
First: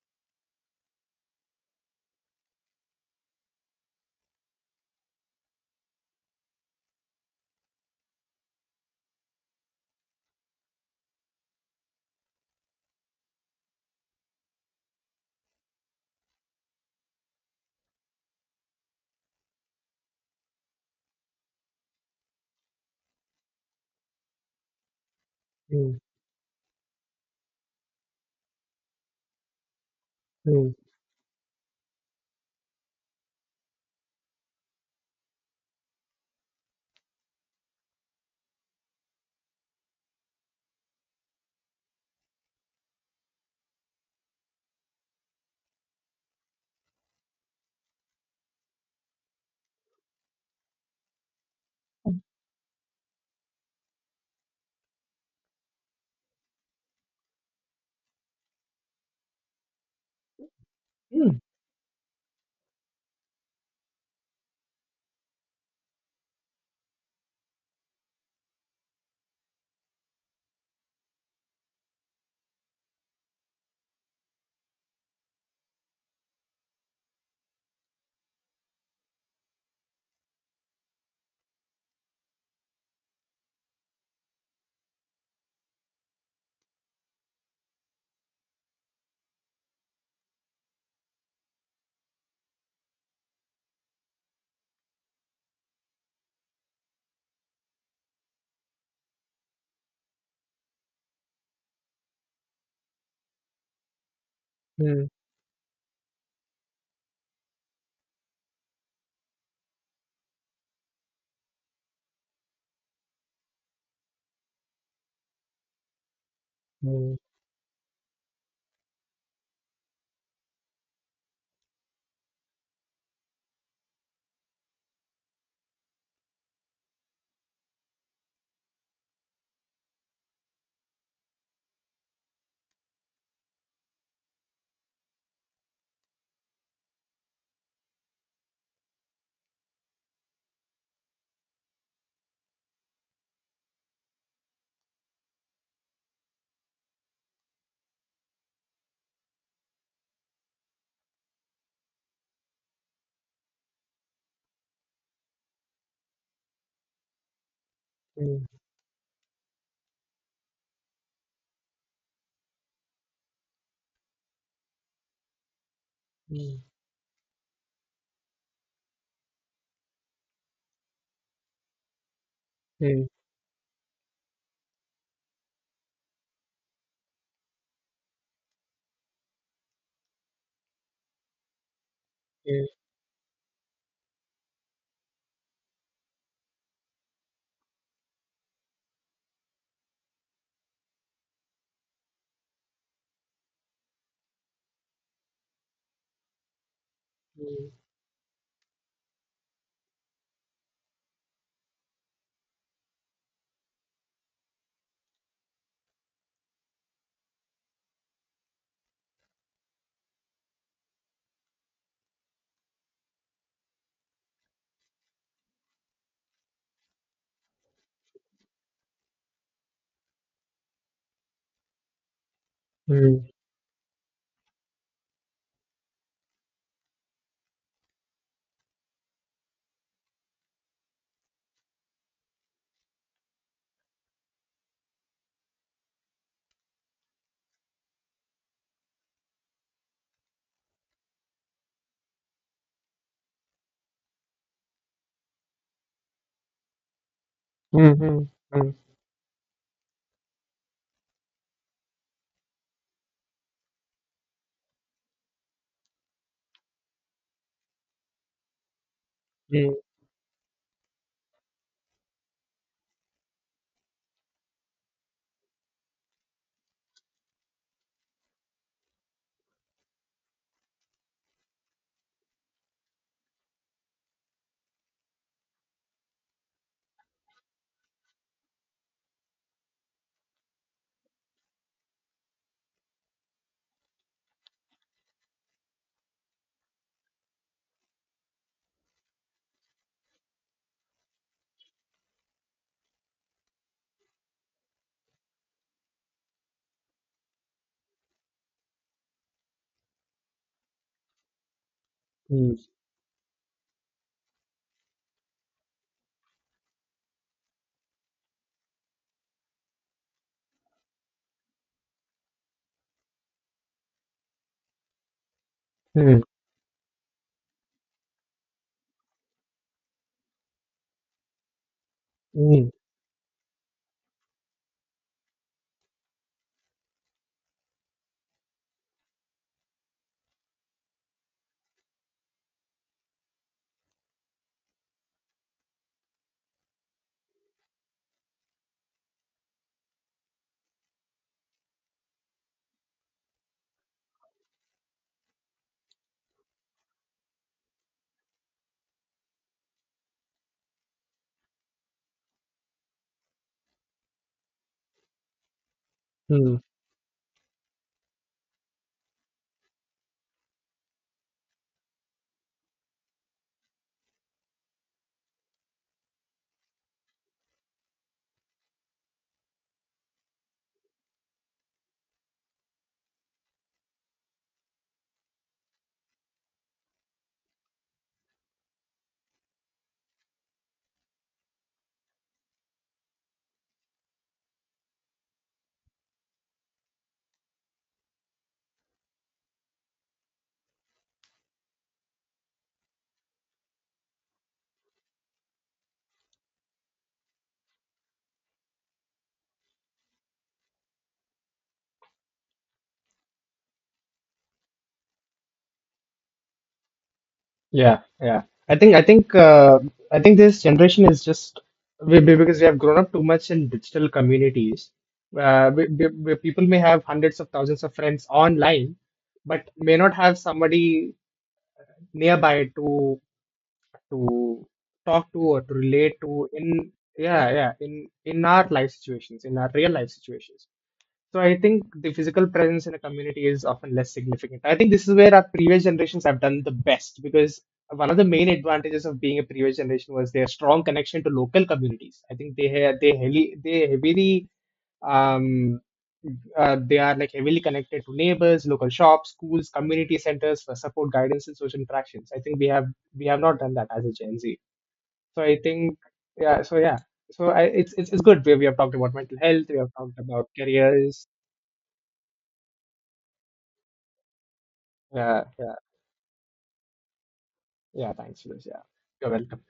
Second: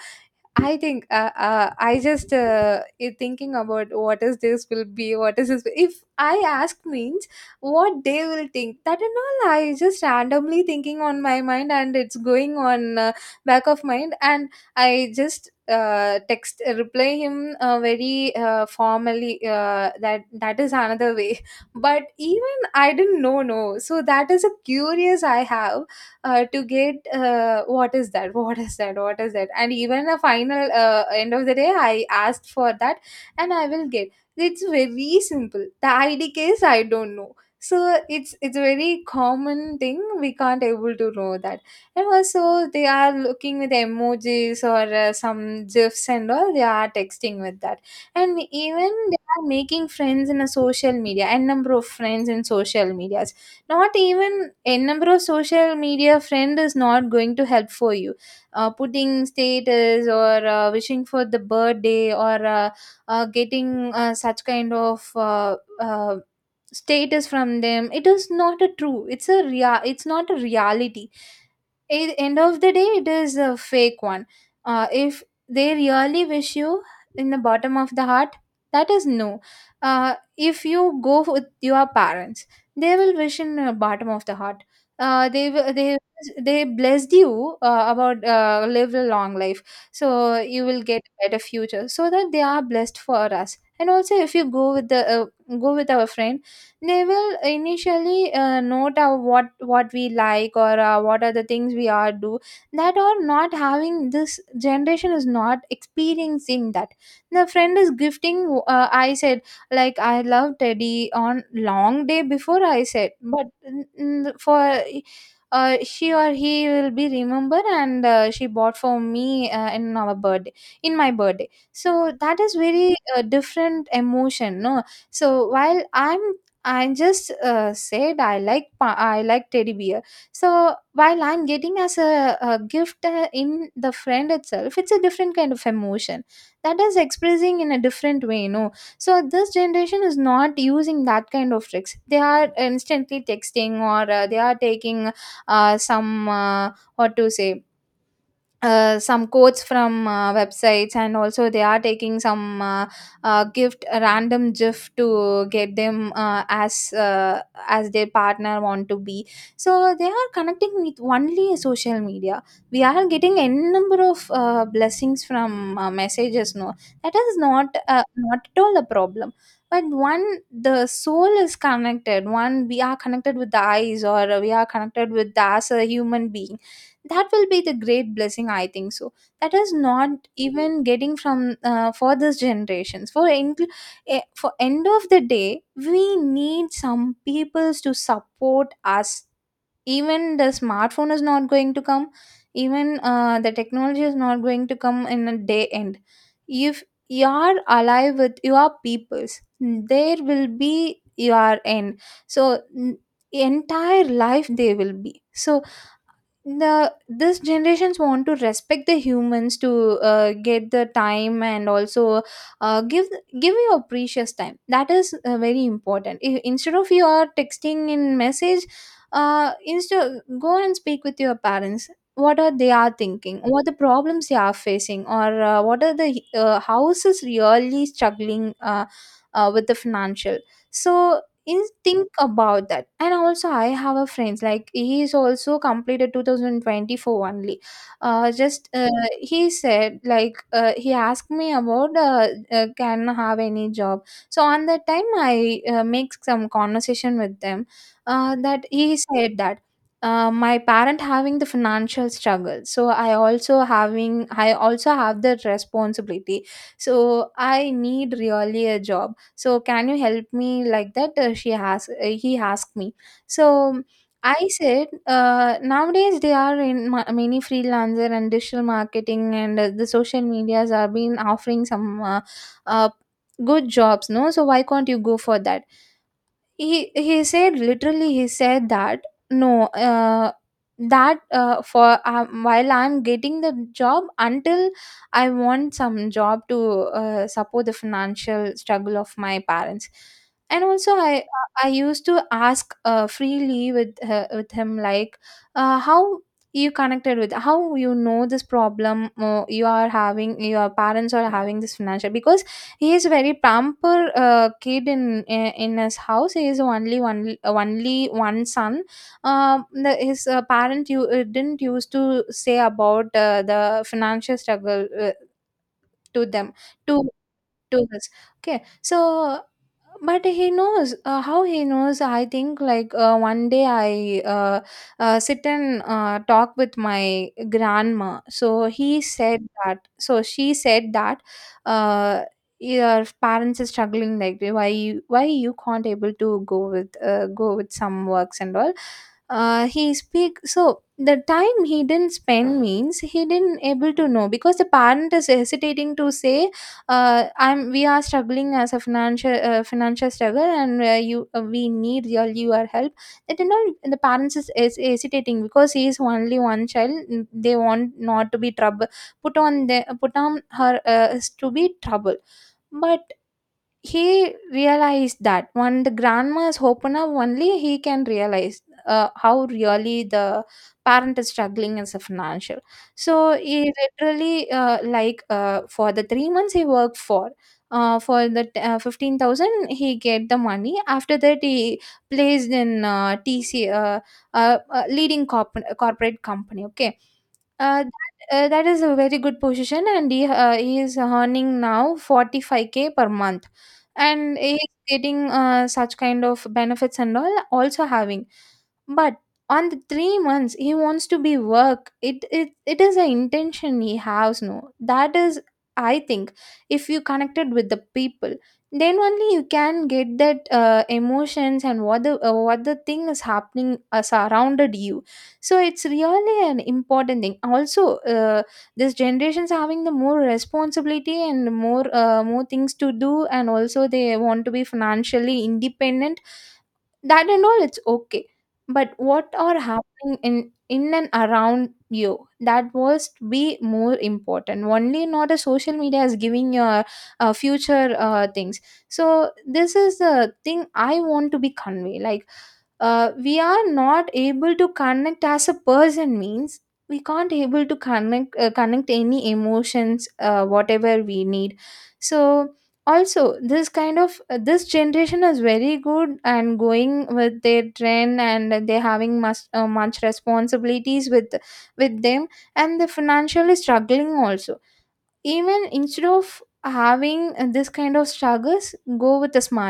Speaker 1: I think I just thinking about what is this will be, what is this. If I ask means what they will think, that and all, I just randomly thinking on my mind, and it's going on back of mind, and I just text reply him very formally. That that is another way, but even I didn't know no. So that is a curious I have
Speaker 2: Mm,
Speaker 1: to get, what is that what is that, what is that? And even a final
Speaker 2: mm,
Speaker 1: end of the day I asked for that, and I will get, it's very simple, the id case I don't know. So it's a very common thing, we can't able to know that. And also they are looking with emojis, or some gifs and all, they are texting with that. And even they are making friends in a social media, and number of friends in social media, not even a number of social media friend is not going to help for you. Putting status, or wishing for
Speaker 2: mm,
Speaker 1: the birthday, or getting such kind of uh, status from them, it is not a true, it's a it's not a reality. At the end of the day, it is a fake one. If they really wish you in the bottom of the heart, that is no. If you go with your parents, they will wish in the bottom of the heart. uh, they will- they they blessed you about live a long life. So you will get a better future, so that they are blessed for us. And also if you go with the go with our friend, they will initially note what we like, or what are the things we are do. That are not having, this
Speaker 2: mm,
Speaker 1: generation is not experiencing that. The friend is gifting, I said, like I love teddy on long day before I said, but for she or he will be
Speaker 2: mm,
Speaker 1: remember, and she bought for me in our birthday, in my birthday. So that is very different emotion no. So while I'm I just said I like I like teddy bear. So while I'm getting as a gift in the friend itself, it's a different kind of emotion. That is expressing in a different way, no. So this generation is not using that kind of tricks. They are instantly texting, or they are taking some what to say some quotes from websites, and also they are taking some gift a random gift to get them as their
Speaker 2: mm,
Speaker 1: partner want to be. So they are connecting with only social media. We are getting a number of blessings from messages,
Speaker 2: mm,
Speaker 1: no? That is not at all a problem. But one, the soul is connected. One, we are
Speaker 2: mm,
Speaker 1: connected with the eyes, or we are connected with the as a human being, that will be the great blessing, I think so. That is not even getting from for this
Speaker 2: mm,
Speaker 1: generations for end, for end of the day we need some peoples to support us. Even the smartphone is not going to come, even the technology is not going to come in a day end. If you are alive with your peoples, there will be your end. So entire life they will be. So the this generations want to respect the humans to get the time, and also uh, give give your precious time, that is very important. Instead of you are texting in message, instead go and speak with your parents. What are they are
Speaker 2: mm,
Speaker 1: thinking, what the problems they are facing, or what are the houses really struggling with the financial. So is think about that. And also, I have a friend like, he is also completed 2024 only. Just He said like, he asked me about can I have any job? So on that time I make some conversation with them.
Speaker 2: mm, mm, mm,
Speaker 1: That he said that, my parent having the financial struggle, so I also having, I also have the responsibility. So I need really a job, so
Speaker 2: mm,
Speaker 1: can you help me? Like that, she has he asked me. So I said, nowadays they are in many freelancer and digital marketing, and the social medias are been offering some uh, good jobs, no? So why can't you go for that? He said, literally he said that, no, that for while I'm getting the job, until I want some job to support the financial struggle of my parents. And also I used to ask freely with him like, how you connected with, how you know this problem, you are having, your parents are having this financial, because
Speaker 2: mm,
Speaker 1: he is a very pamper kid in his house. He is only one, only one son. The, his parent you didn't used to say about the financial struggle
Speaker 2: mm,
Speaker 1: to them, to two girls. Okay. So, but he knows, how he knows. I think
Speaker 2: mm,
Speaker 1: like one day I sit and talk with my grandma. So he said that, so she said that. Uh, your parents are struggling like that, why you, why you can't able to go with some works and all. He speak. So the time he didn't spend means he didn't able to know, because the parent is hesitating to say, I'm, we are struggling as a financial, financial struggle, and you we need your help. That, you know, the parents is hesitating because he is only
Speaker 2: mm.
Speaker 1: one child. They want not to be trouble, put on the, put on her, is to be trouble. But he realized that when the grandmas open up, only he can realize how really the parent is struggling as a financial. So he literally for the 3 months he worked for the 15,000, he get the money. After that, he placed in tc leading corporate company. Okay, uh, that, that is a very good position, and he is earning now 45k per month, and he's getting such kind of benefits and all, also having. But on the 3 months he wants to be work, it is an intention he has, no. That is, I think, if you connected with the
Speaker 2: Yeah,
Speaker 1: people,
Speaker 2: yeah. I think
Speaker 1: then
Speaker 2: I think
Speaker 1: only you can get
Speaker 2: I think
Speaker 1: that
Speaker 2: this generation is just
Speaker 1: emotions, and
Speaker 2: because
Speaker 1: what
Speaker 2: we
Speaker 1: the
Speaker 2: have grown
Speaker 1: thing
Speaker 2: up
Speaker 1: is
Speaker 2: too much in
Speaker 1: happening
Speaker 2: digital
Speaker 1: surrounded
Speaker 2: communities.
Speaker 1: you. So it's really an
Speaker 2: People may have
Speaker 1: important thing.
Speaker 2: hundreds of thousands of
Speaker 1: Also,
Speaker 2: friends
Speaker 1: this
Speaker 2: online,
Speaker 1: generation's
Speaker 2: but
Speaker 1: having the
Speaker 2: may not
Speaker 1: more
Speaker 2: have somebody
Speaker 1: responsibility and more more
Speaker 2: nearby
Speaker 1: things
Speaker 2: to
Speaker 1: to do, and also they
Speaker 2: to
Speaker 1: want to be
Speaker 2: talk to
Speaker 1: financially
Speaker 2: or to relate
Speaker 1: independent.
Speaker 2: to in
Speaker 1: That and all,
Speaker 2: yeah
Speaker 1: it's okay.
Speaker 2: in our life
Speaker 1: But what
Speaker 2: situations, in
Speaker 1: are
Speaker 2: our real life
Speaker 1: happening in
Speaker 2: situations.
Speaker 1: in and
Speaker 2: So I
Speaker 1: around
Speaker 2: think the
Speaker 1: you,
Speaker 2: physical
Speaker 1: that
Speaker 2: presence in a
Speaker 1: was to
Speaker 2: community
Speaker 1: be
Speaker 2: is often
Speaker 1: more
Speaker 2: less significant.
Speaker 1: important
Speaker 2: I think this
Speaker 1: only,
Speaker 2: is
Speaker 1: not
Speaker 2: where
Speaker 1: a
Speaker 2: our
Speaker 1: social
Speaker 2: previous
Speaker 1: media is
Speaker 2: generations have
Speaker 1: giving
Speaker 2: done the
Speaker 1: your
Speaker 2: best, because
Speaker 1: future
Speaker 2: one of the main
Speaker 1: things.
Speaker 2: advantages of
Speaker 1: So
Speaker 2: being a previous
Speaker 1: this is
Speaker 2: generation was
Speaker 1: the
Speaker 2: their
Speaker 1: thing
Speaker 2: strong
Speaker 1: I
Speaker 2: connection
Speaker 1: want
Speaker 2: to
Speaker 1: to be
Speaker 2: local
Speaker 1: convey,
Speaker 2: communities.
Speaker 1: like,
Speaker 2: I think they ha- they
Speaker 1: we
Speaker 2: heavily
Speaker 1: are
Speaker 2: they
Speaker 1: not
Speaker 2: heavily
Speaker 1: able to connect as a
Speaker 2: um
Speaker 1: person means,
Speaker 2: they
Speaker 1: we
Speaker 2: are like
Speaker 1: can't
Speaker 2: heavily
Speaker 1: able to
Speaker 2: connected to
Speaker 1: connect
Speaker 2: neighbors, local
Speaker 1: connect any
Speaker 2: shops, schools,
Speaker 1: emotions,
Speaker 2: community centers for
Speaker 1: whatever
Speaker 2: support,
Speaker 1: we
Speaker 2: guidance, and
Speaker 1: need.
Speaker 2: social interactions. I
Speaker 1: So
Speaker 2: think we have we
Speaker 1: also
Speaker 2: have not
Speaker 1: this
Speaker 2: done that
Speaker 1: kind
Speaker 2: as a
Speaker 1: of,
Speaker 2: Gen Z.
Speaker 1: this generation is
Speaker 2: So I
Speaker 1: very
Speaker 2: think,
Speaker 1: good and
Speaker 2: yeah, so yeah,
Speaker 1: going with
Speaker 2: so I,
Speaker 1: their
Speaker 2: it's
Speaker 1: trend,
Speaker 2: it's good. We
Speaker 1: and
Speaker 2: have
Speaker 1: they
Speaker 2: talked about
Speaker 1: having
Speaker 2: mental
Speaker 1: much,
Speaker 2: health, we have
Speaker 1: much
Speaker 2: talked about
Speaker 1: responsibilities
Speaker 2: careers.
Speaker 1: with them, and the financially struggling also.
Speaker 2: Yeah,
Speaker 1: Even
Speaker 2: yeah,
Speaker 1: instead of having this kind of
Speaker 2: yeah. Thanks, Suresh.
Speaker 1: struggles,
Speaker 2: Yeah,
Speaker 1: go
Speaker 2: you're
Speaker 1: with a
Speaker 2: welcome.
Speaker 1: smarter